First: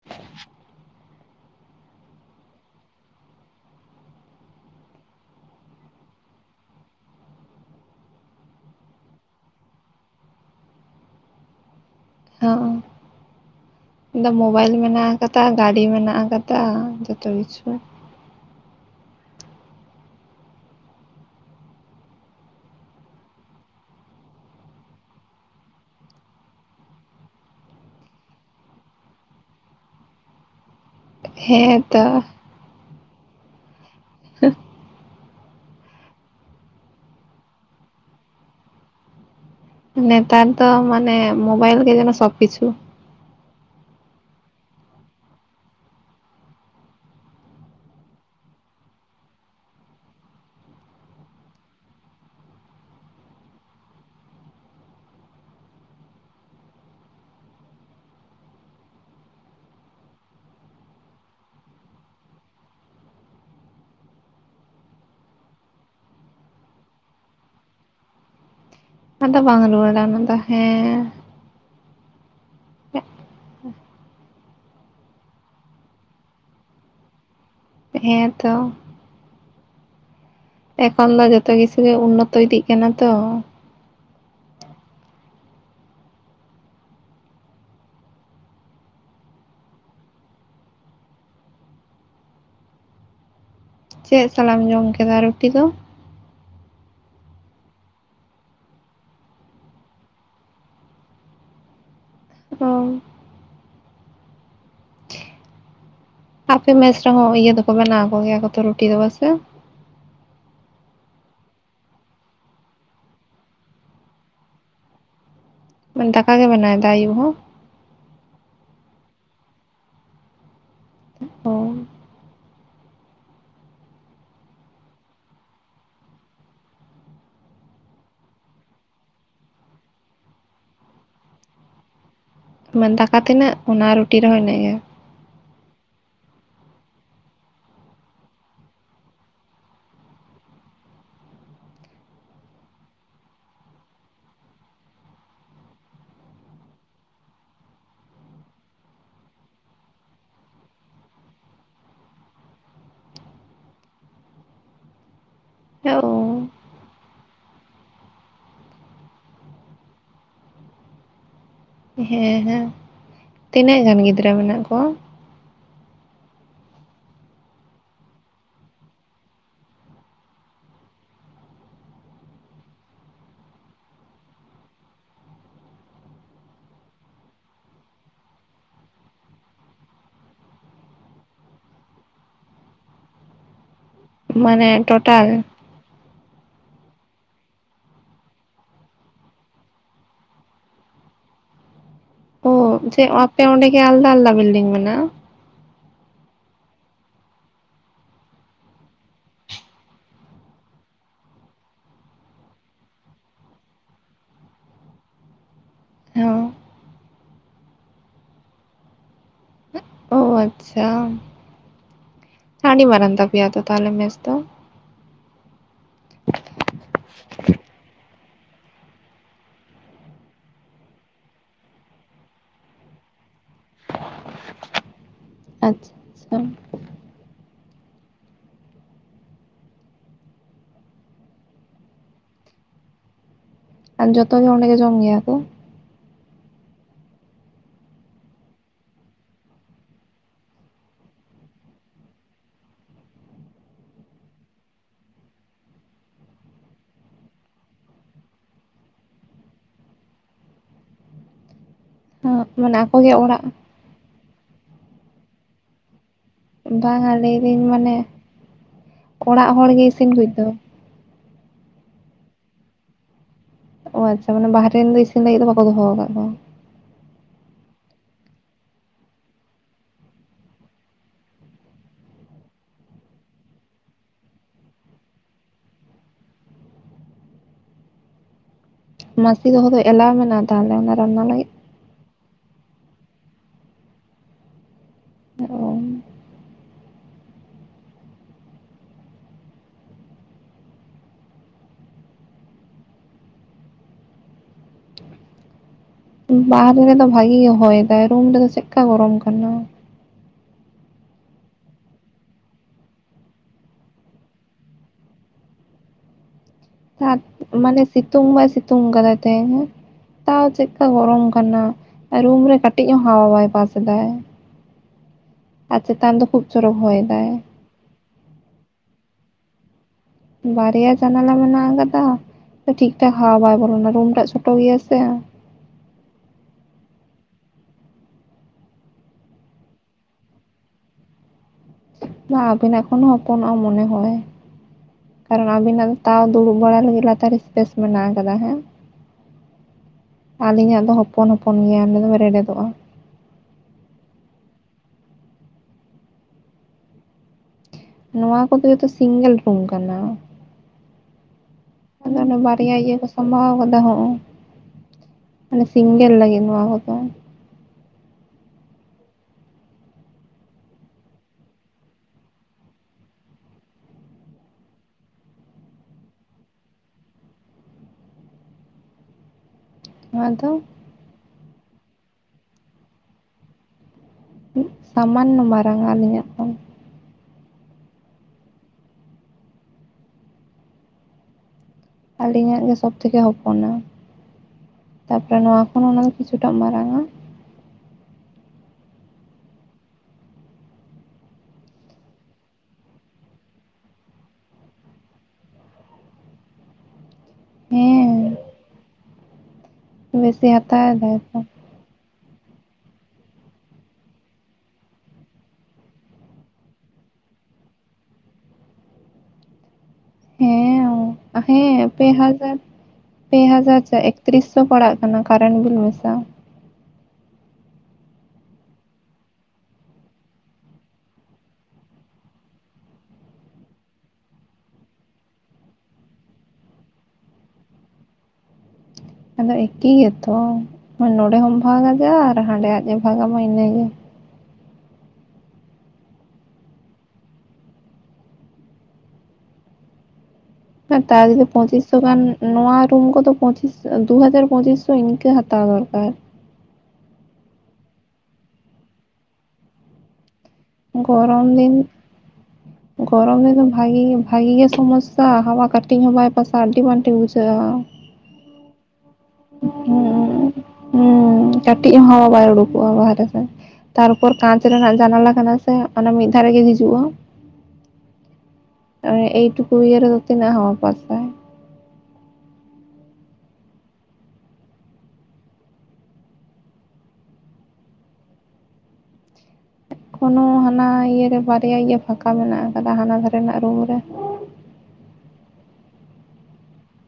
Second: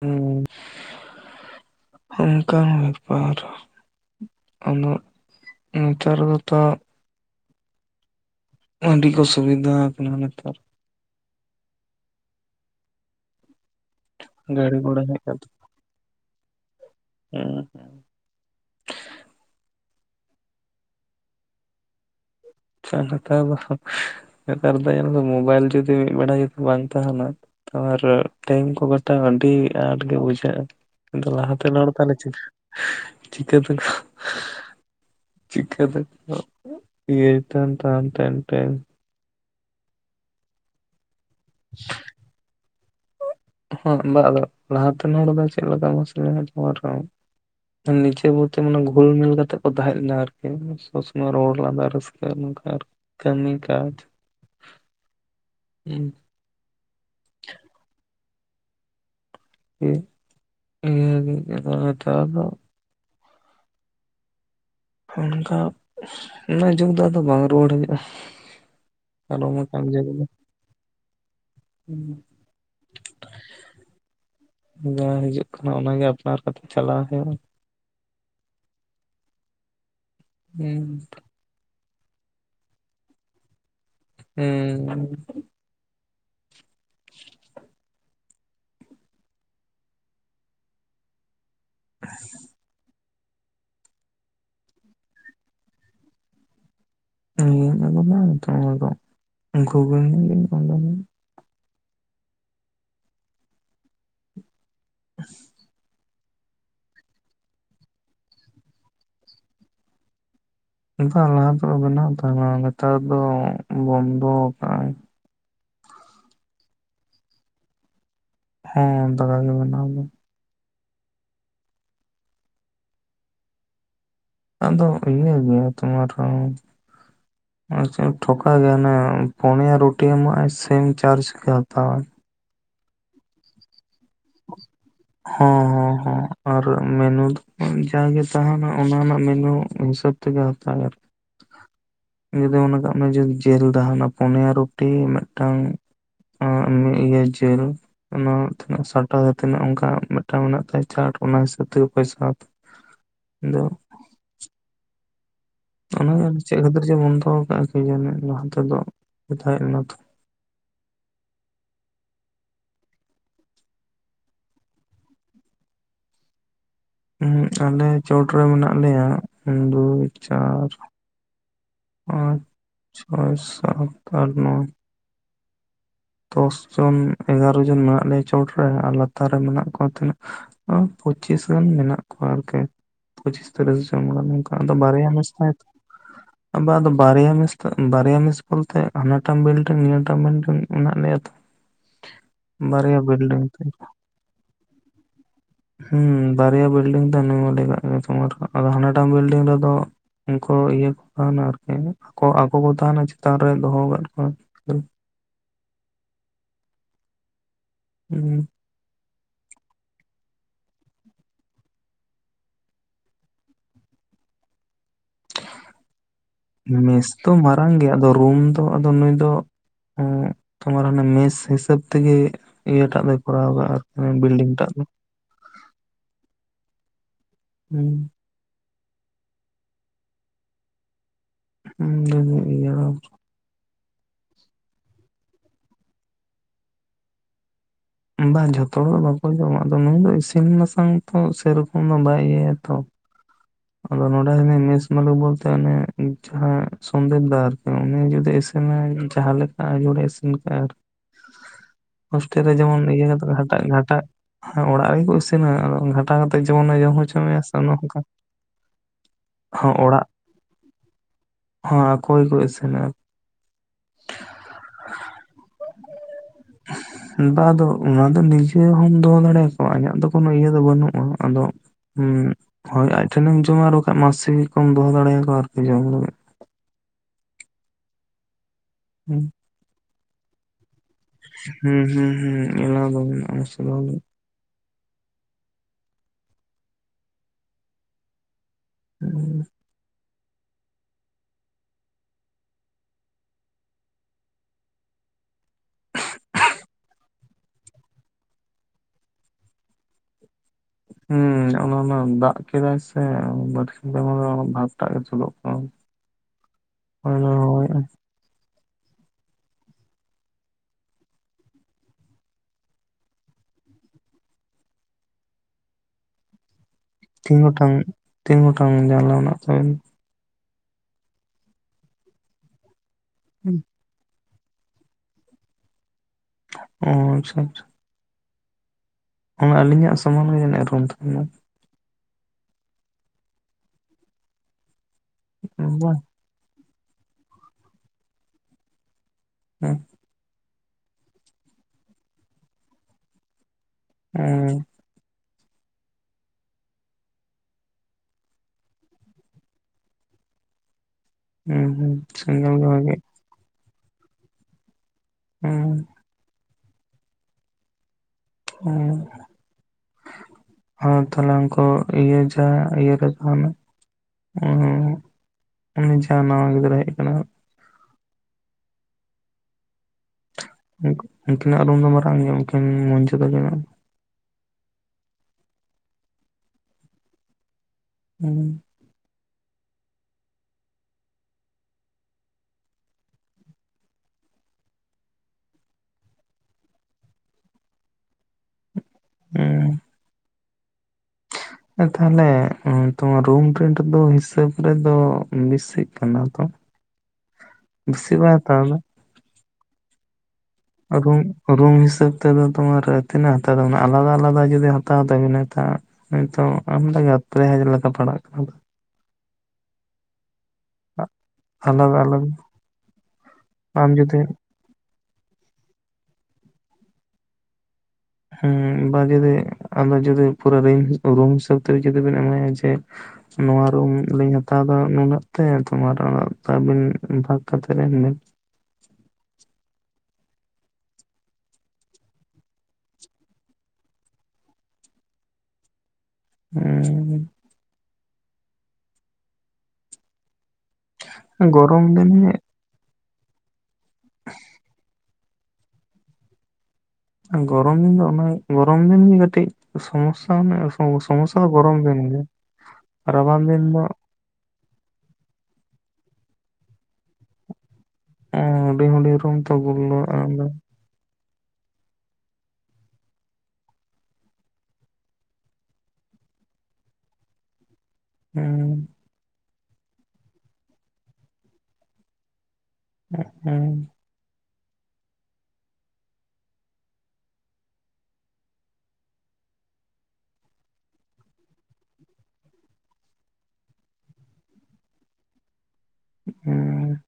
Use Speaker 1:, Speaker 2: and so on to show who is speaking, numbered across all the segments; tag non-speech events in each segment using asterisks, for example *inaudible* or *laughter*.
Speaker 1: ᱦᱩᱸ ᱾ ᱚᱱᱠᱟᱱ ᱵᱮᱯᱟᱨ ᱩᱱᱟᱹᱜ ᱱᱮᱛᱟᱨ ᱜᱮᱛᱚ ᱟᱹᱰᱤ ᱠᱚ ᱥᱩᱵᱤᱫᱟ ᱟᱠᱟᱱᱟ ᱱᱮᱛᱟᱨ
Speaker 2: ᱦᱚᱸᱜᱼᱚ ᱟᱫᱚ ᱢᱳᱵᱟᱭᱤᱞ
Speaker 1: ᱜᱟᱹᱲᱤ ᱜᱷᱚᱲᱟ
Speaker 2: ᱢᱮᱱᱟᱜ
Speaker 1: ᱦᱮᱡ ᱠᱟᱛᱮ
Speaker 2: ᱟᱠᱟᱫᱟ ᱾ ᱜᱟᱹᱰᱤ ᱢᱮᱱᱟᱜ ᱟᱠᱟᱫᱟ ᱾ ᱡᱚᱛᱚ ᱠᱤᱪᱷᱩ,
Speaker 1: ᱦᱮᱸ ᱟᱪᱪᱷᱟ ᱱᱮᱛᱟᱨ ᱫᱚ ᱱᱮᱛᱟᱨ ᱫᱚ ᱧᱮᱞᱢᱮ ᱢᱳᱵᱟᱭᱤᱞ ᱡᱩᱫᱤ ᱢᱤᱫ ᱵᱮᱲᱟ ᱡᱩᱫᱤ ᱵᱟᱝ ᱛᱟᱦᱮᱱᱟ ᱾ ᱟᱨ ᱴᱟᱭᱤᱢ ᱠᱚ ᱠᱟᱴᱟᱣ ᱟᱹᱰᱤ ᱟᱸᱴ ᱜᱮ ᱵᱩᱡᱷᱟᱹᱜᱼᱟ ᱾ ᱞᱟᱦᱟ ᱛᱮᱱ
Speaker 2: ᱦᱮᱸ
Speaker 1: ᱦᱚᱲ
Speaker 2: ᱛᱚ
Speaker 1: ᱛᱟᱦᱚᱞᱮ ᱪᱤᱠᱟᱹ ᱪᱤᱠᱟᱹ ᱛᱮᱠᱚ ᱪᱤᱠᱟᱹ ᱛᱮᱠᱚ ᱤᱭᱟᱹᱭ *unintelligible* ᱴᱟᱭᱤᱢ ᱴᱟᱭᱤᱢ ᱾
Speaker 2: ᱱᱮᱛᱟᱨ ᱫᱚ ᱢᱟᱱᱮ ᱢᱳᱵᱟᱭᱤᱞ ᱜᱮ ᱡᱟᱱᱮ ᱥᱚᱵ ᱠᱤᱪᱷᱩ,
Speaker 1: ᱦᱚᱸ ᱵᱟᱝ ᱟᱫᱚ ᱞᱟᱦᱟᱛᱮᱱ ᱦᱚᱲ ᱫᱚ ᱪᱮᱫ ᱞᱮᱠᱟ ᱢᱟᱥᱮ ᱟᱸᱡᱚᱢ ᱨᱮᱦᱚᱸ ᱱᱤᱡᱮ ᱵᱚᱞᱛᱮ ᱢᱟᱱᱮ ᱜᱷᱩᱞ ᱢᱤᱞ ᱠᱟᱛᱮᱜ ᱠᱚ ᱛᱟᱦᱮᱸ ᱞᱮᱱᱟ ᱟᱨᱠᱤ ᱥᱚᱵᱽ ᱥᱚᱢᱚᱭ ᱨᱚᱲ ᱞᱟᱸᱫᱟ ᱨᱟᱹᱥ ᱠᱟᱹᱢᱤ ᱠᱟᱡ *inaudible* ᱦᱩᱸ ᱾ ᱪᱮᱫ ᱱᱤᱭᱟᱹ ᱜᱮ ᱱᱮᱛᱟᱨ ᱫᱚ ᱚᱱᱠᱟ ᱚᱱᱟ ᱡᱩᱜᱽ ᱫᱚ ᱟᱫᱚ ᱵᱟᱝ ᱨᱩᱣᱟᱹᱲ ᱦᱩᱭᱩᱜᱼᱟ ᱾
Speaker 2: ᱟᱫᱚ ᱵᱟᱝ ᱨᱩᱣᱟᱹᱲᱟ ᱚᱱᱟ ᱫᱚ ᱦᱮᱸ ᱾
Speaker 1: ᱦᱩᱸ ᱾
Speaker 2: *unintelligible*
Speaker 1: ᱡᱟ ᱦᱤᱡᱩᱜ ᱠᱟᱱᱟ ᱚᱱᱟᱜᱮ ᱟᱯᱱᱟᱨ ᱠᱟᱛᱮᱜ ᱪᱟᱞᱟᱣ ᱦᱩᱭᱩᱜᱼᱟ ᱾
Speaker 2: ᱦᱮᱸ ᱛᱚ ᱾ ᱮᱠᱷᱚᱱ ᱫᱚ ᱡᱚᱛᱚ ᱠᱤᱪᱷᱩ ᱜᱮ ᱩᱱᱱᱚᱛᱚ ᱤᱫᱤᱜ ᱠᱟᱱᱟ ᱛᱚ
Speaker 1: ᱦᱩᱸᱻ ᱾ *inaudible*
Speaker 2: ᱪᱮᱜ ᱥᱟᱞᱟᱜ ᱮᱢ ᱡᱚᱢ ᱠᱮᱫᱟ ᱨᱩᱴᱤ ᱫᱚ?
Speaker 1: *unintelligible* *unintelligible*
Speaker 2: ᱦᱳᱭ ᱟᱯᱮ ᱢᱮᱥ ᱨᱮᱦᱚᱸ ᱤᱭᱟᱹ ᱫᱚᱠᱚ ᱵᱮᱱᱟᱣᱟᱠᱚ ᱜᱮᱭᱟ ᱠᱚ ᱛᱚ ᱨᱩᱴᱤ ᱫᱚ ᱵᱟᱥᱮ?
Speaker 1: ᱵᱟᱝ ᱞᱟᱦᱟ ᱛᱚ ᱵᱮᱱᱟᱣ ᱛᱟᱦᱮᱱᱟᱭ ᱱᱮᱛᱟᱨ ᱫᱚ ᱵᱚᱱᱫᱚ ᱠᱟᱜ ᱟᱭ᱾
Speaker 2: *unintelligible* ᱫᱟᱠᱟ ᱜᱮ ᱵᱮᱱᱟᱭᱮᱫᱟ ᱟᱭᱩᱵ ᱦᱚᱸ
Speaker 1: ᱦᱮᱸ ᱫᱟᱠᱟ ᱜᱮ ᱵᱮᱱᱟ *unintelligible*
Speaker 2: *unintelligible*
Speaker 1: *unintelligible* ᱴᱷᱚᱠᱟ ᱜᱮᱭᱟ *unintelligible* ᱯᱳᱱᱤᱭᱟ ᱨᱩᱴᱤ ᱮᱢᱚᱜ ᱟᱭ ᱥᱮᱢ ᱪᱟᱨᱡ ᱜᱮ ᱦᱟᱛᱟᱣᱟᱭ
Speaker 2: *unintelligible* ᱫᱟᱠᱟ ᱛᱤᱱᱟᱹᱜ ᱚᱸᱱᱟ ᱨᱩᱴᱤ ᱨᱮᱦᱚᱸ ᱤᱱᱟᱜ ᱜᱮ
Speaker 1: ᱦᱮᱸ ᱦᱮᱸ ᱦᱮᱸ ᱟᱨ ᱢᱮᱱᱩ ᱫᱚ ᱡᱟᱜᱮ ᱛᱟᱦᱮᱱᱟ ᱚᱱᱟ ᱨᱮᱱᱟᱜ ᱢᱮᱱᱩ ᱦᱤᱥᱟᱹᱵ ᱛᱮ ᱜᱮ ᱦᱟᱛᱟᱣ ᱟᱨ ᱠᱤ *inaudible* ᱡᱩᱫᱤ ᱢᱚᱱᱮ ᱠᱟᱜ ᱢᱮ ᱡᱮ ᱡᱮᱞ ᱛᱟᱦᱮᱱᱟ ᱯᱚᱱᱭᱟ ᱨᱩᱴᱤ ᱢᱤᱫᱴᱟᱝ ᱚ ᱢᱟ ᱤᱭᱟᱹ ᱡᱮᱞ ᱚᱱᱟ ᱛᱤᱱᱟᱹᱜ ᱥᱟᱴ ᱟᱫᱚ ᱛᱤᱱᱟᱹᱜ ᱚᱱᱠᱟ ᱢᱤᱫᱴᱟᱝ ᱢᱮᱱᱟᱜ ᱛᱟᱭᱟ ᱪᱟᱴ ᱚᱱᱟ ᱦᱤᱥᱟᱹᱵᱽ ᱛᱮᱜᱮ ᱯᱚᱭᱥᱟ ᱫᱚ
Speaker 2: ᱜᱮ ᱚ
Speaker 1: ᱚᱱᱟᱜᱮ ᱪᱮᱫ ᱠᱷᱟᱹᱛᱤᱨ ᱪᱚ ᱵᱚᱱᱫᱚ ᱟᱠᱟᱜ-ᱟ ᱠᱤᱡᱟᱱᱤ ᱞᱟᱦᱟ ᱛᱮᱫᱚ ᱛᱟᱦᱮᱸ ᱞᱮᱱᱟ ᱛᱚ᱾
Speaker 2: ᱦᱮᱸ ᱦᱮᱸ ᱛᱤᱱᱟᱹᱜ ᱜᱟᱱ ᱜᱤᱫᱽᱨᱟᱹ ᱢᱮᱱᱟᱜ ᱠᱚᱣᱟ?
Speaker 1: *unintelligible* ᱟᱞᱮ ᱪᱚᱴ ᱨᱮ ᱢᱮᱱᱟᱜ ᱞᱮᱭᱟ ᱫᱩᱭ ᱪᱟᱨ *unintelligible* ᱪᱷᱚᱭ ᱥᱟᱛ ᱟᱴ ᱱᱚᱭ ᱫᱚᱥ ᱡᱚᱱ ᱮᱜᱟᱨᱚ ᱡᱚᱱ ᱢᱮᱱᱟᱜ ᱞᱮᱭᱟ ᱪᱚᱴ ᱨᱮ ᱟᱨ ᱞᱟᱛᱟᱨ ᱨᱮ ᱢᱮᱱᱟᱜ ᱠᱚᱣᱟ ᱛᱤᱱᱟᱹᱜ *unintelligible* *unintelligible* ᱯᱚᱪᱤᱥ ᱜᱟᱱ ᱢᱮᱱᱟᱜ ᱠᱚᱣᱟ ᱟᱨᱠᱤ, ᱯᱚᱪᱤᱥ ᱛᱮᱨᱤᱥ ᱡᱚᱱ ᱜᱟᱱ ᱚᱱᱠᱟ ᱟᱫᱚ
Speaker 2: ᱢᱟᱱᱮ
Speaker 1: ᱵᱟᱨᱭᱟ
Speaker 2: ᱴᱳᱴᱟᱞ
Speaker 1: *unintelligible* *unintelligible* ᱵᱟᱨᱭᱟ ᱢᱮᱥ ᱵᱟᱨᱭᱟ ᱢᱮᱥ ᱵᱚᱞᱛᱮ ᱦᱟᱱᱟᱴᱟᱼᱜ ᱵᱤᱞᱰᱤᱝ ᱱᱤᱭᱟᱴᱟᱜ ᱵᱤᱞᱰᱤᱝ *unintelligible* ᱵᱟᱨᱭᱟ
Speaker 2: *unintelligible* *unintelligible* ᱟᱯᱮ
Speaker 1: ᱵᱤᱞᱰᱤᱝ ᱛᱮ
Speaker 2: ᱚᱸᱰᱮ ᱜᱮ ᱟᱞᱫᱟ ᱟᱞᱫᱟ ᱵᱤᱞᱰᱤᱝ ᱢᱮᱱᱟᱜᱼᱟ?
Speaker 1: ᱦᱩᱸ ᱵᱟᱨᱭᱟ *unintelligible* *unintelligible* *unintelligible* *unintelligible* *unintelligible* *unintelligible* ᱨᱮ ᱫᱮ ᱩᱱᱠᱩ ᱤᱭᱟᱹ ᱠᱚ ᱛᱟᱦᱮᱱᱟ ᱟᱨᱠᱤ ᱟᱠᱚ ᱟᱠᱚ ᱠᱚ ᱛᱟᱦᱮᱱᱟ ᱪᱮᱛᱟᱱ ᱨᱮ ᱫᱚᱦᱚ ᱟᱠᱟᱫ ᱠᱚᱣᱟ *unintelligible*
Speaker 2: *unintelligible*
Speaker 1: *unintelligible*
Speaker 2: ᱳ ᱟᱪᱪᱷᱟ ᱟᱹᱰᱤ ᱢᱟᱨᱟᱝ ᱛᱟᱯᱮᱭᱟ ᱛᱚ ᱢᱮᱥ ᱫᱚ,
Speaker 1: ᱢᱮᱥ ᱫᱚ ᱢᱟᱨᱟᱝ ᱜᱮᱭᱟ ᱟᱫᱚ ᱨᱩᱢ ᱫᱚ ᱟᱫᱚ ᱱᱩᱭ ᱫᱚ *unintelligible* ᱢᱮᱥ ᱦᱤᱥᱟᱹᱵ ᱛᱮ ᱜᱮ ᱤᱭᱟᱹᱴᱟᱜ ᱫᱚᱭ ᱠᱚᱨᱟᱣ *unintelligible* *unintelligible* ᱵᱤᱞᱰᱤᱝ ᱴᱟᱜ ᱫᱚ
Speaker 2: ᱟᱪᱪᱷᱟ *unintelligible*
Speaker 1: *inaudible* *unintelligible*
Speaker 2: *unintelligible* ᱡᱚᱛᱚ ᱜᱮ ᱚᱸᱰᱮ ᱜᱮ ᱡᱚᱢ ᱜᱮᱭᱟ ᱠᱚ
Speaker 1: *unintelligible* ᱡᱷᱚᱛᱚ ᱦᱚᱲ ᱵᱟᱠᱚ ᱡᱚᱢᱟ *unintelligible* ᱱᱩᱭ ᱫᱚ ᱤᱥᱤᱱ ᱵᱟᱥᱟᱝ ᱛᱚ ᱥᱮᱨᱚᱠᱚᱢ ᱫᱚ ᱵᱟᱭ ᱤᱭᱟᱹᱭᱟ ᱛᱚ, ᱟᱫᱚ ᱱᱚᱸᱰᱮ ᱢᱮᱥ ᱢᱟᱞᱤᱠ ᱵᱚᱞᱛᱮ ᱡᱟᱦᱟᱸᱭ ᱥᱚᱱᱫᱮᱯ ᱫᱟ ᱩᱱᱤ ᱡᱩᱫᱤ *unintelligible* *unintelligible* ᱡᱟᱦᱟᱸ ᱱᱚᱸᱰᱮ *unintelligible* ᱦᱳᱥᱴᱮᱞ
Speaker 2: ᱦᱚᱸ
Speaker 1: ᱨᱮ
Speaker 2: ᱢᱟᱱᱮ
Speaker 1: ᱡᱮᱢᱚᱱ ᱤᱭᱟᱹ
Speaker 2: ᱟᱠᱚᱜᱮ
Speaker 1: ᱠᱟᱛᱮ
Speaker 2: ᱚᱲᱟᱜ
Speaker 1: ᱦᱟᱴᱟᱜ ᱜᱷᱟᱴᱟᱜ ᱚᱲᱟᱜ ᱨᱮᱜᱮᱠᱚ ᱤᱥᱤᱱᱟ ᱟᱫᱚ ᱜᱷᱟ ᱴᱟ ᱠᱟᱛᱮᱫ ᱡᱮᱢᱚᱱᱮ ᱡᱚᱢ
Speaker 2: ᱵᱟᱝᱟ
Speaker 1: ᱦᱚᱪᱚ ᱢᱮᱭᱟ ᱥᱮ
Speaker 2: ᱞᱟᱹᱭᱫᱟᱹᱧ
Speaker 1: ᱚᱱ
Speaker 2: ᱢᱟᱱᱮ
Speaker 1: ᱚᱱᱠᱟ᱾
Speaker 2: ᱚᱲᱟᱜ ᱦᱚᱲ
Speaker 1: ᱦᱚᱸ
Speaker 2: ᱜᱮ
Speaker 1: ᱚᱲᱟᱜ
Speaker 2: ᱤᱥᱤᱱ *unintelligible*
Speaker 1: *unintelligible* ᱟᱠᱚ ᱜᱮᱠᱚ ᱤᱥᱤᱱᱟ *unintelligible*
Speaker 2: ᱚ ᱟᱪᱪᱷᱟ ᱢᱟᱱᱮ ᱵᱟᱦᱨᱮ ᱨᱮᱱ ᱫᱚ ᱤᱥᱤᱱ ᱞᱟᱹᱜᱤᱫ ᱫᱚ ᱵᱟᱠᱚ ᱫᱚᱦᱚ ᱟᱠᱟᱫ ᱠᱚᱣᱟ
Speaker 1: *inaudible* ᱵᱟ ᱟᱫᱚ ᱚᱱᱟ ᱫᱚ ᱱᱤᱡᱮ ᱦᱚᱢ ᱫᱚᱦᱚ ᱫᱟᱲᱮᱭᱟᱠᱚᱣᱟ ᱤᱧᱟᱹᱜ ᱫᱚ ᱠᱳᱱᱳ ᱤᱭᱟᱹ ᱫᱚ ᱵᱟᱹᱱᱩᱜᱼᱟ ᱾ ᱟᱫᱚ ᱦᱮᱸ, ᱦᱳᱭ ᱟᱡ ᱴᱷᱮᱱᱮᱢ ᱡᱚᱢᱟ ᱟᱨ ᱵᱟᱠᱷᱟᱱ ᱢᱟᱥᱤᱥ ᱠᱚᱢ ᱫᱚᱦᱚ ᱫᱟᱲᱮᱭᱟᱠᱚᱣᱟ ᱟᱨᱠᱤ ᱡᱚᱢ ᱞᱟᱹᱜᱤᱫ᱾ ᱦᱩᱸ
Speaker 2: ᱢᱟᱹᱥᱤ ᱫᱚᱦᱚ ᱫᱚ ᱮᱞᱟᱣ ᱢᱮᱱᱟᱜᱼᱟ ᱛᱟᱦᱚᱞᱮ ᱚᱱᱟ ᱨᱟᱱᱱᱟ ᱞᱟᱹᱜᱤᱫ
Speaker 1: ᱦᱩᱸ ᱦᱩᱸ ᱦᱩᱸ ᱮᱞᱟᱣ ᱠᱚ *inaudible*
Speaker 2: *unintelligible*
Speaker 1: *unintelligible*
Speaker 2: ᱵᱟᱦᱨᱮ ᱨᱮᱫᱚ ᱵᱷᱟᱜᱤᱜᱮ ᱦᱚᱭ‌ ᱮᱫᱟᱭ ᱨᱩᱢ ᱨᱮᱫᱚ ᱪᱮᱜᱠᱟ ᱜᱚᱨᱚᱢ ᱠᱟᱱᱟ᱾
Speaker 1: ᱦᱩᱸ ᱚᱱᱟᱢᱟ ᱫᱟᱜ ᱠᱮᱫᱟᱭ ᱥᱮ ᱵᱟᱨᱥᱤᱧ ᱯᱮᱢᱟᱦᱟ ᱫᱚ ᱵᱷᱟᱯ ᱴᱟᱜ ᱜᱮ *unintelligible* ᱩᱞᱚᱜ ᱠᱟᱱᱟ᱾ *inaudible* ᱫᱚ
Speaker 2: *unintelligible*
Speaker 1: ᱦᱚᱭᱮᱜᱼᱟ
Speaker 2: ᱢᱟᱱᱮ ᱥᱤᱛᱩᱝ ᱵᱟᱭ ᱥᱤᱛᱩᱝ ᱠᱟᱫᱟᱭ ᱛᱟᱦᱮᱸ ᱦᱮᱸ ᱛᱟᱣ ᱪᱮᱜᱠᱟ ᱜᱚᱨᱚᱢ ᱠᱟᱱᱟ ᱨᱩᱢ ᱨᱮ ᱠᱟᱹᱴᱤᱡ ᱦᱚᱸ ᱦᱟᱣᱟ ᱵᱟᱭ ᱯᱟᱥᱮᱫᱼᱟ ᱾ *unintelligible* ᱪᱮᱛᱟᱱ ᱫᱚ *unintelligible* ᱮᱫᱟᱭ
Speaker 1: ᱛᱤᱱ ᱜᱚᱴᱟᱝ ᱛᱤᱱ ᱜᱚᱴᱟᱝ ᱡᱟᱱᱞᱟ ᱢᱮᱱᱟᱜ ᱛᱟᱵᱮᱱᱟ
Speaker 2: ᱵᱟᱨᱭᱟ ᱡᱟᱱᱟᱞᱟ ᱢᱮᱱᱟᱜ ᱟᱠᱟᱫᱟ ᱴᱷᱤᱠ ᱴᱷᱟᱠ ᱦᱟᱣᱟ ᱵᱟᱭ ᱵᱚᱞᱚᱱᱟ ᱨᱩᱢ ᱴᱟᱜ ᱪᱷᱳᱴᱳ ᱜᱮᱭᱟ ᱥᱮ
Speaker 1: ᱟᱪᱪᱷᱟ ᱟᱪᱪᱷᱟ ᱞᱤᱧᱟᱜ ᱥᱚᱢᱟᱱ ᱜᱮ ᱡᱮᱱᱤᱡ ᱨᱩᱢ ᱛᱟᱦᱮᱱᱟ
Speaker 2: ᱵᱟᱝ ᱟᱹᱵᱤᱱᱟᱜ ᱠᱷᱚᱱ ᱦᱚ ᱯᱚᱱᱚᱜᱼᱟ ᱢᱚᱱᱮ ᱦᱚᱭ ᱠᱟᱨᱚᱱ ᱟᱹᱵᱤᱱᱟᱜ ᱫᱚ
Speaker 1: ᱵᱟᱝ
Speaker 2: ᱛᱟᱣ ᱫᱩᱲᱩᱵ ᱵᱟᱲᱟ ᱞᱟᱹᱜᱤᱫ ᱞᱟᱛᱟᱨ ᱨᱮ ᱥᱯᱮᱥ ᱢᱮᱱᱟᱜ ᱟᱠᱟᱫᱟ ᱦᱮᱸ
Speaker 1: ᱦᱮᱸ
Speaker 2: ᱟᱹᱞᱤᱧᱟᱜ ᱫᱚ ᱦᱚᱯᱚᱱ ᱦᱚᱯᱚᱱ ᱜᱮᱭᱟ ᱚᱰᱮ ᱫᱚᱢ ᱨᱮᱰᱮᱫᱚᱜᱼᱟ
Speaker 1: ᱦᱮᱸ
Speaker 2: ᱱᱚᱣᱟ ᱠᱚᱫᱚ ᱡᱚᱛᱚ ᱥᱤᱝᱜᱮᱞ ᱨᱩᱢ ᱠᱟᱱᱟ
Speaker 1: ᱦᱩᱸ ᱦᱩᱸ
Speaker 2: ᱟᱫᱚ ᱚᱱᱮ
Speaker 1: ᱥᱤᱝᱜᱮᱞ ᱜᱮ
Speaker 2: ᱵᱟᱨᱭᱟ
Speaker 1: ᱵᱷᱟᱜᱮᱜᱼᱟ
Speaker 2: ᱤᱭᱟᱹ ᱠᱚ ᱥᱟᱢᱵᱟᱣ ᱠᱟᱫᱟ ᱦᱚᱸᱚ ᱢᱟᱱᱮ
Speaker 1: ᱦᱩᱸ
Speaker 2: ᱥᱤᱝᱜᱮᱞ ᱞᱟᱹᱜᱤᱫ ᱱᱚᱣᱟ ᱠᱚᱫᱚ
Speaker 1: ᱦᱩᱸ ᱦᱮᱸ ᱛᱟᱦᱟᱞᱮ ᱩᱱᱠᱩ ᱤᱭᱟᱹ ᱡᱟᱦᱟ ᱤᱭᱟᱹ ᱨᱮ *inaudible* ᱩᱱᱤ ᱡᱟᱦᱟᱸ ᱱᱟᱣᱟ ᱜᱤᱫᱽᱨᱟᱹ ᱦᱮᱡ ᱟᱠᱟᱱᱟ
Speaker 2: ᱱᱚᱣᱟ ᱫᱚ
Speaker 1: ᱩᱱᱠᱤᱱᱟᱜ ᱨᱩᱢ ᱫᱚ ᱢᱟᱨᱟᱝ ᱜᱮᱭᱟ ᱩᱱᱠᱤᱱ ᱢᱚᱱᱡᱩ ᱛᱟᱹᱠᱤᱱᱟᱜ
Speaker 2: ᱥᱟᱢᱟᱱᱱᱚ ᱢᱟᱨᱟᱝᱼᱟ ᱟᱹᱞᱤᱧᱟᱜ ᱠᱷᱚᱱ
Speaker 1: ᱦᱩᱸ
Speaker 2: ᱟᱹᱞᱤᱧᱟᱜ ᱜᱮ ᱥᱚᱵ ᱛᱷᱮᱠᱮ ᱦᱚᱯᱚᱱᱟ ᱛᱟᱯᱚᱨᱮ ᱱᱚᱣᱟ ᱠᱷᱚᱱ ᱚᱱᱟ ᱫᱚ ᱠᱤᱪᱷᱩᱴᱟᱜ ᱢᱟᱨᱟᱝ ᱟ
Speaker 1: ᱩ ᱛᱟᱦᱞᱮ ᱛᱳᱢᱟ ᱨᱩᱢ ᱨᱮᱱᱴ ᱫᱚ ᱦᱤᱥᱟᱹᱵ ᱨᱮᱫᱚ ᱵᱮᱥᱤᱜ ᱠᱟᱱᱟ ᱛᱚ ᱵᱥᱤ ᱵᱟᱭ
Speaker 2: ᱦᱮᱸ
Speaker 1: ᱦᱟᱛᱟᱣᱫᱟ
Speaker 2: ᱵᱮᱥᱤ ᱦᱟᱛᱟ
Speaker 1: ᱨᱩᱢ ᱨᱩᱢ ᱦᱤᱥᱟᱹᱵ ᱫᱚ ᱛᱢᱟᱨ ᱛᱤᱱᱟᱹᱜ ᱦᱟᱛᱟᱣ ᱛᱟᱵᱚᱱᱟ ᱟᱞᱟᱫᱟ ᱟᱞᱟᱫᱟ ᱡᱩᱫᱤ ᱦᱟᱛᱟᱣ ᱛᱟᱵᱤᱱᱟ ᱛᱟ ᱛᱚ ᱟᱢᱫᱟᱜᱮ ᱯᱮ ᱦᱟᱡᱟᱨ ᱞᱮᱠᱟ ᱯᱟᱲᱟᱜ ᱠᱟᱱᱟ
Speaker 2: ᱦᱮᱸ ᱦᱮᱸ
Speaker 1: ᱟᱞᱟᱫᱟ ᱟᱞᱟᱫᱟ
Speaker 2: ᱯᱮᱦᱟᱡᱟᱨ ᱯᱮᱦᱟᱡᱟᱨ
Speaker 1: ᱟᱢ
Speaker 2: ᱪᱚ
Speaker 1: ᱡᱩᱫᱤ
Speaker 2: ᱮᱠᱛᱨᱤᱥ- ᱯᱟᱲᱟᱜ ᱠᱟᱱᱟ ᱠᱟᱨᱮᱱᱴ ᱵᱤᱞ ᱢᱮᱥᱟ
Speaker 1: ᱦᱮᱸ ᱵᱟ ᱡᱩᱫᱤ ᱟᱫᱚ ᱡᱩᱫᱤ ᱯᱩᱨᱟᱹ ᱨᱤᱢ ᱨᱩᱢ ᱦᱤᱥᱟᱹᱵ ᱛᱮ ᱡᱩᱫᱤ ᱵᱮᱱ ᱮᱢᱟᱭᱟ ᱡᱮ ᱱᱚᱣᱟ ᱨᱩᱢ ᱞᱤᱧ ᱦᱟᱛᱟᱣ ᱫᱟ ᱱᱩᱱᱟᱹᱜ ᱛᱮ ᱛᱳᱢᱟᱨ ᱟᱹᱵᱤᱱ ᱵᱷᱟᱜᱽ ᱠᱟᱛᱮ ᱮᱢ ᱵᱤᱱ
Speaker 2: ᱟᱫᱚ ᱮᱠᱤ ᱜᱮᱛᱚ ᱱᱚᱰᱮ ᱦᱚᱸᱚᱢ ᱵᱷᱟᱜᱟᱡᱟ ᱟᱨ ᱦᱟᱸᱰᱮ ᱟᱡ ᱮ ᱵᱷᱟᱜᱟ ᱢᱟ ᱤᱱᱟᱹᱜᱮ
Speaker 1: ᱩᱸᱻ
Speaker 2: ᱛᱟ ᱡᱩᱫᱤ
Speaker 1: ᱦᱩᱸ
Speaker 2: ᱯᱚᱸᱪᱤᱥ
Speaker 1: ᱜᱚᱨᱚᱢ
Speaker 2: ᱥᱚ
Speaker 1: ᱫᱤᱱ
Speaker 2: ᱜᱟᱱ ᱱᱚᱣᱟ ᱨᱩᱢ ᱠᱚᱫᱚ ᱯᱚᱸᱪᱤᱥ ᱫᱩ ᱦᱟᱡᱟᱨ ᱯᱚᱸᱪᱤᱥ ᱥᱚ ᱤᱱᱠᱟᱹ ᱦᱟᱛᱟᱣ ᱫᱚᱨᱠᱟᱨ
Speaker 1: ᱜᱚᱨᱚᱢ ᱫᱤᱱ ᱫᱚ ᱚᱱᱟ ᱜᱚᱨᱚᱢ ᱫᱤᱱᱜᱮ ᱠᱟᱹᱴᱤᱡ ᱥᱚᱢᱚᱥᱥᱟ ᱢᱟᱱᱮ ᱥᱚᱢᱚᱥᱥᱟ
Speaker 2: ᱜᱚᱨᱚᱢ
Speaker 1: ᱫᱚ
Speaker 2: ᱫᱤᱱ
Speaker 1: ᱜᱮ
Speaker 2: ᱜᱚᱨᱚᱢ ᱫᱤᱱ ᱫᱚ ᱵᱷᱟᱜᱮ ᱵᱷᱟᱜᱤ ᱜᱮ ᱥᱚᱢᱚᱥᱥᱟ ᱦᱟᱣᱟ ᱠᱟᱹᱴᱤᱡ ᱦᱚᱸ ᱵᱟᱭ ᱯᱟᱥᱟ ᱟᱹᱰᱤ ᱵᱟᱝᱴᱷᱤᱠ ᱵᱩᱡᱷᱟᱹᱜᱼᱟ
Speaker 1: ᱚ ᱦᱩᱰᱤᱝ ᱦᱩᱰᱤᱝ ᱨᱩᱢ ᱛᱚ ᱜᱩᱞᱞᱟᱹᱟ ᱟᱫᱚ
Speaker 2: ᱦᱩᱸ ᱦᱩᱸ ᱠᱸᱟᱹᱴᱤᱡ ᱦᱚᱸ ᱦᱟᱥᱟ ᱵᱟᱭ ᱩᱰᱩᱠᱚᱜᱼᱟ ᱵᱟᱦᱨᱮ ᱥᱮᱫ ᱛᱟᱨᱯᱚᱨ ᱠᱟᱸᱪ ᱨᱮᱱᱟᱜ ᱡᱟᱱᱟᱞᱟ ᱠᱟᱱᱟ ᱥᱮ ᱚᱱᱟ ᱢᱤᱫ ᱫᱷᱟᱨᱮ ᱜᱮ ᱦᱤᱡᱩᱜᱼᱟ
Speaker 1: *unintelligible* ᱦᱩᱸ᱾
Speaker 2: ᱮᱭ ᱴᱩᱠᱩ ᱤᱭᱟᱹ ᱨᱮᱫᱚ ᱛᱤᱱᱟᱹᱜ ᱦᱟᱣᱟ ᱯᱚᱥᱥᱟ?
Speaker 1: *inaudible*
Speaker 2: ᱠᱳᱱᱳ ᱦᱟᱱᱟ ᱤᱭᱟᱹᱨᱮ ᱵᱟᱨᱭᱟ ᱤᱭᱟᱹ ᱯᱷᱟᱸᱠᱟ ᱢᱮᱱᱟᱜ ᱟᱠᱟᱫᱟ ᱦᱟᱱᱟ ᱫᱷᱟᱨᱮ ᱨᱮᱱᱟᱜ ᱨᱩᱢ ᱨᱮ,
Speaker 1: *unintelligible*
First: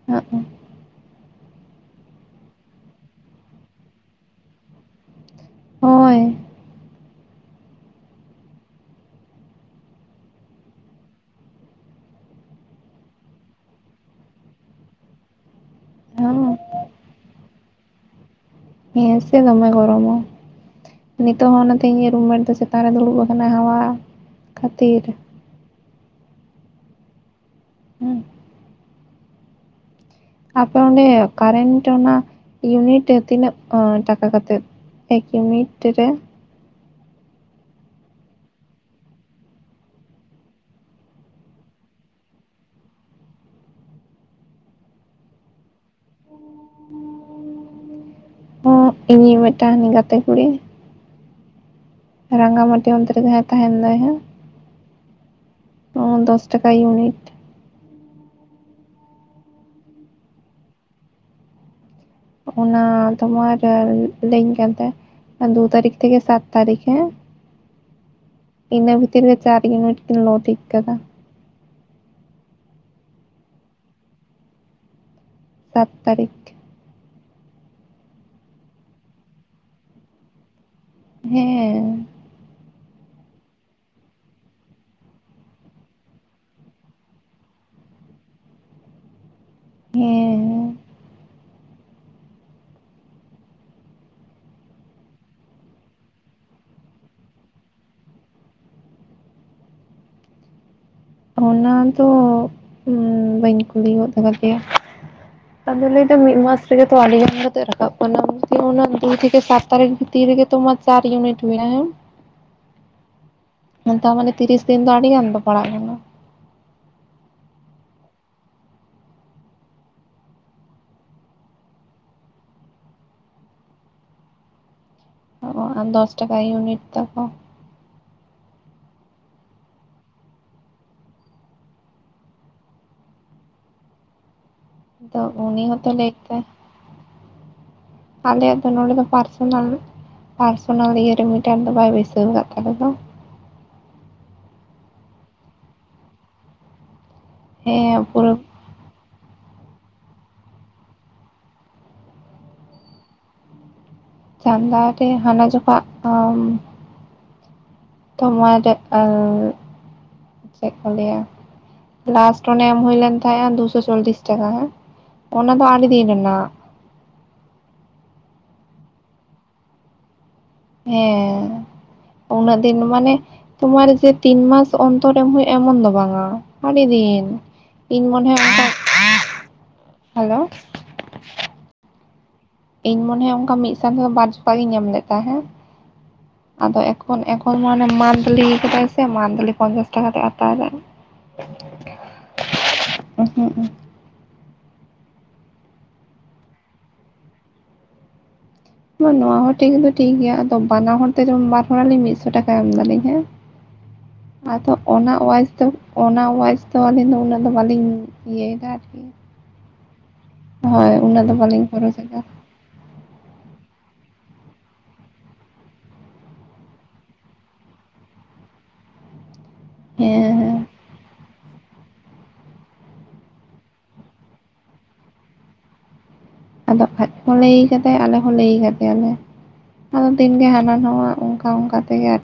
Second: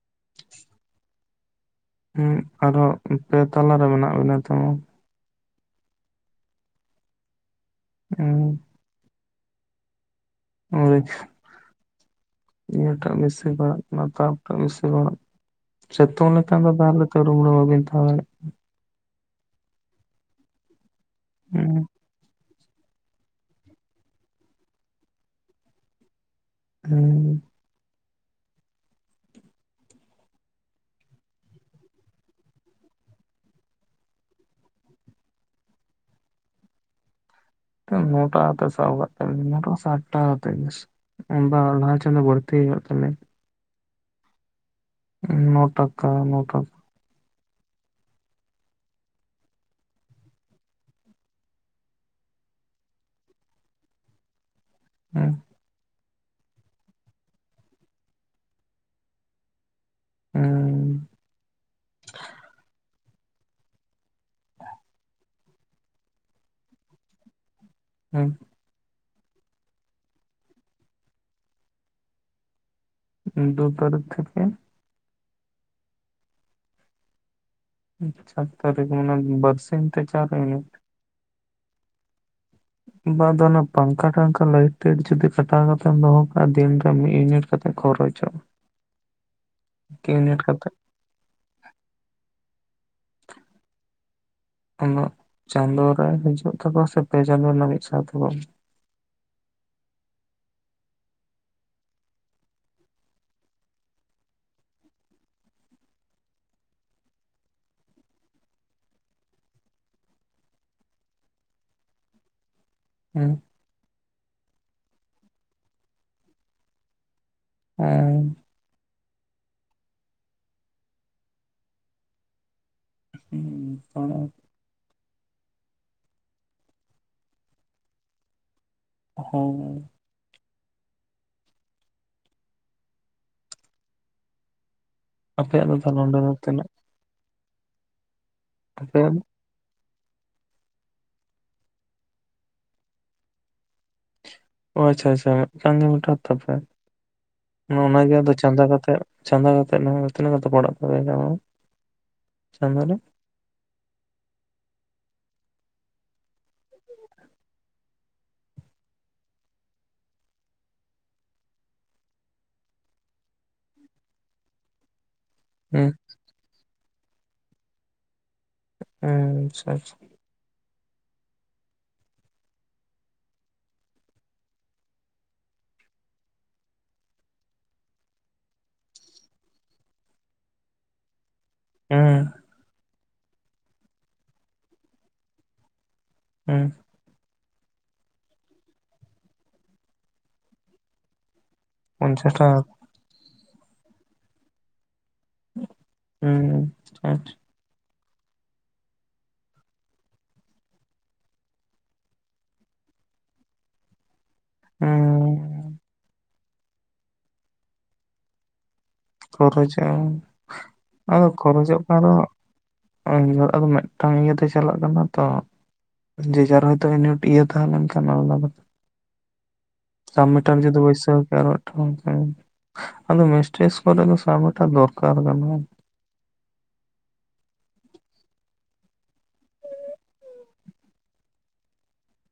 Speaker 2: *unintelligible*
Speaker 1: ᱩᱸᱜ ᱟᱨᱦᱚᱸ ᱯᱮ ᱛᱟᱞᱟ ᱨᱮ ᱢᱮᱱᱟᱜ ᱵᱤᱱᱟ ᱛᱚ,
Speaker 2: ᱦᱳᱭ ᱾
Speaker 1: ᱩᱸ *unintelligible* ᱱᱤᱭᱮ ᱴᱟᱜ ᱵᱮᱥᱤ ᱯᱟᱱᱟᱜ *inaudible* ᱥᱮᱛᱳᱝ ᱞᱮᱠᱷᱟᱱ ᱫᱚ ᱛᱟᱦᱚᱞᱮ ᱛᱚ ᱨᱩᱢ ᱨᱮ ᱵᱟᱵᱤᱱ ᱛᱟᱦᱮ ᱫᱟᱲᱮᱭᱟ,
Speaker 2: ᱦᱮᱸᱥᱮ ᱫᱚᱢᱮ ᱜᱚᱨᱚᱢᱟ ᱱᱤᱛᱚᱜ ᱦᱚᱸ ᱚᱱᱟᱛᱮ ᱤᱭᱟᱹ ᱨᱩᱢ ᱢᱮᱴ ᱫᱚ *inaudible* ᱪᱮᱛᱟᱱ ᱨᱮ ᱫᱩᱲᱩᱵ ᱟᱠᱟᱱᱟ ᱦᱟᱣᱟ ᱠᱷᱟᱹᱛᱤᱨ,
Speaker 1: *unintelligible*
Speaker 2: ᱦᱩᱸ᱾ ᱟᱯᱮ ᱚᱸᱰᱮ ᱠᱟᱨᱮᱱᱴ ᱚᱱᱟ ᱤᱭᱩᱱᱤᱴ ᱛᱤᱱᱟᱹᱜ ᱴᱟᱠᱟ ᱠᱟᱛᱮᱫ? ᱮᱠ ᱢᱤᱴ ᱨᱮ
Speaker 1: *inaudible* ᱵᱟᱝ *inaudible* ᱪᱟᱸᱫᱳ ᱵᱟᱲᱛᱤ ᱦᱩᱭᱩᱜᱼᱟ ᱛᱟᱦᱚᱞᱮ, *inaudible*
Speaker 2: ᱦᱚᱸ ᱤᱧᱤᱡ ᱢᱤᱫ ᱴᱟᱝ ᱜᱟᱛᱮ ᱠᱩᱲᱤ ᱨᱟᱸᱜᱟ ᱢᱟᱹᱴᱤ ᱚᱱᱛᱮ ᱨᱮᱜᱮ ᱡᱟᱦᱟᱸᱭ ᱛᱟᱦᱮᱱ ᱫᱚᱭ ᱦᱟᱸᱜ
Speaker 1: *unintelligible*
Speaker 2: ᱚ ᱫᱚᱥ ᱴᱟᱠᱟ ᱤᱭᱩᱱᱤᱴ,
Speaker 1: *unintelligible*
Speaker 2: ᱚᱱᱟ ᱛᱚᱢᱟᱨ ᱞᱟᱹᱭᱟᱹᱧ ᱠᱟᱱ ᱛᱟᱦᱮᱸ ᱫᱩ ᱛᱟᱨᱤᱠᱷ ᱛᱷᱮᱠᱮ ᱥᱟᱛ ᱛᱟᱨᱤᱠᱷ ᱦᱮᱸ,
Speaker 1: *inaudible*
Speaker 2: ᱤᱱᱟᱹ ᱵᱷᱤᱛᱤᱨ ᱨᱮ ᱪᱟᱨ ᱤᱭᱩᱱᱤᱴ ᱠᱤᱱ ᱞᱚ ᱴᱷᱤᱠ ᱠᱟᱫᱟ᱾
Speaker 1: ᱫᱩ ᱛᱟᱨᱤᱠᱷ ᱛᱷᱮᱠᱮ
Speaker 2: ᱥᱟᱛ ᱛᱟᱨᱤᱠᱷ
Speaker 1: ᱪᱟᱨ ᱛᱟᱹᱨᱤᱠᱷ ᱢᱟᱱᱮ ᱵᱟᱨᱥᱤᱧ ᱛᱮ ᱪᱟᱨ ᱢᱤᱱᱤᱴ
Speaker 2: ᱦᱮᱸᱻ
Speaker 1: ᱵᱟ ᱟᱫᱚ ᱚᱱᱟ ᱯᱟᱝᱠᱷᱟ ᱴᱟᱝᱠᱷᱟ ᱞᱟᱭᱴᱤ ᱡᱚᱫᱤ ᱠᱷᱟᱴᱟᱣ ᱠᱟᱛᱮᱫ ᱮᱢ ᱫᱚᱦᱚ ᱠᱟᱜᱟ ᱫᱤᱱ ᱨᱮ ᱢᱤᱫ ᱤᱭᱩᱱᱤᱴ *inaudible*
Speaker 2: ᱦᱮᱸ
Speaker 1: ᱩᱱᱟᱹᱜ ᱪᱟᱸᱫᱳ ᱨᱮ ᱦᱤᱡᱩᱜ ᱛᱟᱠᱚ ᱥᱮ ᱯᱮ ᱪᱟᱸᱫᱳ ᱨᱮᱱᱟᱜ ᱢᱤᱫ ᱥᱟᱶ ᱛᱮᱠᱚ?
Speaker 2: ᱚᱱᱟ ᱫᱚ ᱵᱟᱹᱧ ᱠᱩᱞᱤ ᱜᱚᱫ ᱠᱟᱫ ᱮᱭᱟ᱾ ᱟᱫᱚ ᱞᱟᱹᱭᱫᱟ ᱢᱤᱫ ᱢᱟᱥ ᱨᱮᱜᱮ ᱛᱚ ᱟᱹᱰᱤᱜᱟᱱ ᱠᱟᱛᱮᱫ ᱨᱟᱠᱟᱵ ᱠᱟᱱᱟ᱾ ᱚᱱᱟ ᱚᱱᱟ ᱫᱩ ᱛᱷᱮᱠᱮ ᱥᱟᱛ ᱛᱟᱨᱤᱠ ᱵᱷᱤᱛᱤᱨ ᱨᱮᱜᱮ ᱛᱚᱢᱟᱜ ᱪᱟᱨ ᱤᱭᱩᱱᱤᱴ ᱢᱮᱱᱟᱜᱼᱟ, ᱦᱮᱸ᱾
Speaker 1: ᱦᱩᱸ᱾
Speaker 2: ᱱᱮᱛᱟ ᱢᱟᱱᱮ ᱛᱤᱨᱤᱥ ᱫᱤᱱ ᱫᱚ ᱟᱹᱰᱤᱜᱟᱱ ᱫᱚ ᱯᱟᱲᱟᱜ ᱠᱟᱱᱟ᱾
Speaker 1: ᱦᱩᱸ᱾ ᱦᱩᱸ ᱛᱚᱲᱟ᱾
Speaker 2: ᱚ, ᱫᱚᱥ ᱴᱟᱠᱟ ᱤᱭᱩᱱᱤᱴ ᱛᱟᱠᱚ᱾
Speaker 1: ᱦᱩᱸ᱾
Speaker 2: ᱟᱫᱚ ᱩᱱᱤ
Speaker 1: ᱟᱯᱮᱭᱟᱜ ᱫᱚ
Speaker 2: ᱦᱚᱸᱛᱚ
Speaker 1: ᱛᱟᱦᱚᱞᱮ
Speaker 2: ᱞᱟᱹᱭ
Speaker 1: ᱚᱸᱰᱮ ᱫᱚ
Speaker 2: ᱠᱮᱫᱟᱭ
Speaker 1: ᱛᱤᱱᱟᱹᱜ
Speaker 2: ᱟᱞᱮᱭᱟᱜ ᱫᱚ ᱱᱚᱰᱮ ᱫᱚ ᱯᱟᱨᱥᱚᱱᱟᱞ ᱯᱟᱨᱥᱚᱱᱟᱞ ᱤᱭᱟᱹ ᱨᱮ ᱢᱤᱴᱟᱨ ᱫᱚ ᱵᱟᱭ ᱵᱟᱹᱭᱥᱟᱹᱣ ᱟᱠᱟᱫ ᱛᱟᱞᱮ ᱫᱚ᱾
Speaker 1: ᱚ ᱟᱪᱪᱷᱟ, ᱟᱪᱪᱷᱟ, ᱢᱤᱫᱴᱟᱝ ᱜᱮ ᱢᱮᱴᱟᱨ ᱛᱟᱯᱮ?
Speaker 2: ᱦᱮᱸ
Speaker 1: ᱚᱱᱟᱜᱮ ᱟᱫᱚ
Speaker 2: ᱯᱩᱨᱟᱹ
Speaker 1: ᱪᱟᱸᱫᱟ ᱠᱟᱛᱮ ᱪᱟᱸᱫᱚ ᱠᱟᱛᱮ ᱛᱤᱱᱟᱹᱜ ᱠᱟᱛᱮ ᱯᱟᱲᱟᱜ ᱛᱟᱯᱮᱭᱟ ᱢᱟᱱᱮ ᱪᱟᱸᱫᱚ ᱨᱮ?
Speaker 2: ᱪᱟᱸᱫᱟ ᱨᱮ ᱦᱟᱱᱟ ᱡᱚᱠᱷᱟᱜ, ᱟ᱾ ᱛᱚᱢᱟ *unintelligible* ᱪᱮᱫ ᱠᱚ ᱞᱟᱹᱭᱟ ᱞᱟᱥᱴ ᱚᱱᱮ ᱮᱢ ᱦᱩᱭᱞᱮᱱ ᱛᱟᱦᱮᱸᱼᱟ ᱫᱩᱥᱚ ᱪᱚᱞᱤᱥ ᱴᱟᱠᱟ ᱜᱟᱱ ᱚᱱᱟ ᱫᱚ ᱟᱹᱰᱤ
Speaker 1: ᱦᱩᱸ
Speaker 2: ᱫᱤᱱ ᱨᱮᱱᱟᱜ
Speaker 1: ᱦᱩᱸ ᱟᱪᱪᱷᱟ ᱟᱪᱪᱷᱟ
Speaker 2: ᱦᱮᱸ *unintelligible* ᱩᱱᱟᱹᱜ ᱫᱤᱱ ᱢᱟᱱᱮ *unintelligible* *unintelligible* ᱛᱤᱱ ᱢᱟᱥ ᱚᱱᱛᱚᱨ ᱮᱢ ᱦᱳᱭᱳᱜ-ᱟ ᱮᱢᱚᱱ ᱫᱚ ᱵᱟᱝᱟ ᱟᱹᱰᱤ ᱫᱤᱱ ᱤᱧ ᱢᱚᱱᱮ ᱦᱚᱭ ᱚᱱᱠᱟ *unintelligible* ᱦᱮᱞᱳ
Speaker 1: *unintelligible* ᱦᱮᱸ᱾
Speaker 2: ᱤᱧ ᱢᱚᱱᱮ ᱦᱚᱭ ᱚᱱᱠᱟ ᱢᱤᱫ ᱥᱚᱝᱜᱮ ᱵᱟᱨ *unintelligible* ᱞᱮᱫ ᱛᱟᱦᱮᱫ ᱾
Speaker 1: ᱦᱩᱸ
Speaker 2: ᱟᱫᱚ ᱮᱠᱷᱚᱱ *unintelligible* ᱢᱟᱱᱮ ᱢᱟᱱᱛᱞᱤ ᱟᱠᱟᱫᱟᱭ ᱥᱮ ᱢᱟᱱᱛᱞᱤ ᱯᱚᱧᱪᱟᱥ ᱴᱟᱠᱟ ᱠᱟᱛᱮᱫ ᱦᱟᱛᱟᱣ ᱮᱫᱟᱭ᱾
Speaker 1: ᱯᱚᱧᱪᱟᱥ ᱴᱟᱠᱟ
Speaker 2: ᱦᱩᱸ ᱦᱩᱸᱜ,
Speaker 1: *unintelligible* ᱦᱮᱸ *unintelligible* ᱟᱪᱪᱷᱟ᱾
Speaker 2: ᱱᱚᱣᱟ ᱦᱚᱸ ᱴᱷᱤᱠ ᱫᱚ ᱴᱷᱤᱠ ᱜᱮᱭᱟ ᱟᱫᱚ ᱵᱟᱱᱟ ᱦᱚᱲ ᱛᱮ ᱵᱟᱨ ᱦᱚᱲ ᱟᱞᱤᱧ ᱢᱤᱫᱥᱚ ᱴᱟᱠᱟ ᱮᱢ ᱮᱫᱟᱞᱤᱧ ᱦᱮᱸ
Speaker 1: *unintelligible*
Speaker 2: ᱟᱫᱚ ᱚᱱᱟ
Speaker 1: ᱦᱩᱸ
Speaker 2: ᱚᱣᱟᱡ ᱫᱚ ᱚᱱᱟ ᱚᱣᱟᱡ ᱫᱚ ᱟᱹᱞᱤᱧ ᱫᱚ ᱩᱱᱟᱹᱜ ᱫᱚ ᱵᱟᱹᱞᱤᱧ ᱤᱭᱟᱹᱭᱮᱫᱟ ᱟᱨᱠᱤ
Speaker 1: ᱠᱷᱚᱨᱚᱪᱚᱜᱼᱟ᱾
Speaker 2: ᱦᱳᱭ
Speaker 1: *unintelligible*
Speaker 2: ᱩᱱᱟᱹᱜ
Speaker 1: ᱟᱫᱚ
Speaker 2: ᱫᱚ ᱵᱟᱹᱞᱤᱧ
Speaker 1: ᱠᱷᱚᱨᱚᱪᱚᱜ
Speaker 2: ᱠᱷᱚᱨᱚᱪ
Speaker 1: ᱠᱟᱱ
Speaker 2: ᱮᱫᱟ
Speaker 1: ᱨᱮᱦᱚᱸ *unintelligible* ᱟᱫᱚ ᱢᱤᱫᱴᱟᱝ ᱤᱭᱟᱹᱛᱮ ᱪᱟᱞᱟᱜ ᱠᱟᱱᱟ ᱛᱚ ᱡᱮ ᱡᱟᱨ ᱦᱚᱭᱛᱚ *unintelligible* ᱤᱭᱟᱹ ᱛᱟᱦᱮ ᱞᱮᱱᱠᱷᱟᱱ *unintelligible*
Speaker 2: ᱦᱮᱸ
Speaker 1: *unintelligible*
Speaker 2: ᱦᱮᱸ
Speaker 1: ᱡᱩᱫᱤ ᱵᱟᱹᱭᱥᱟᱹᱣ *unintelligible* ᱦᱩᱸ ᱦᱩᱸ, ᱟᱫᱚ ᱢᱤᱥᱴ ᱴᱮᱥᱴ ᱠᱚᱨᱮ ᱞᱮ ᱥᱟᱵᱟ ᱛᱚ ᱫᱚᱨᱠᱟᱨ ᱵᱟᱹᱱᱩᱜ-ᱟ ᱾
Speaker 2: ᱟᱫᱚ ᱟᱡ ᱠᱚ ᱞᱟᱹᱭ ᱟᱠᱟᱫᱮᱭᱟ ᱟᱞᱮ ᱦᱚᱸ ᱞᱟᱹᱭ ᱟᱠᱟᱫᱮᱭᱟᱞᱮ ᱾ ᱟᱫᱚ ᱫᱤᱱᱜᱮ ᱦᱟᱱᱟ ᱱᱟᱣᱟ ᱚᱱᱠᱟ ᱚᱱᱠᱟ ᱛᱮᱜᱮ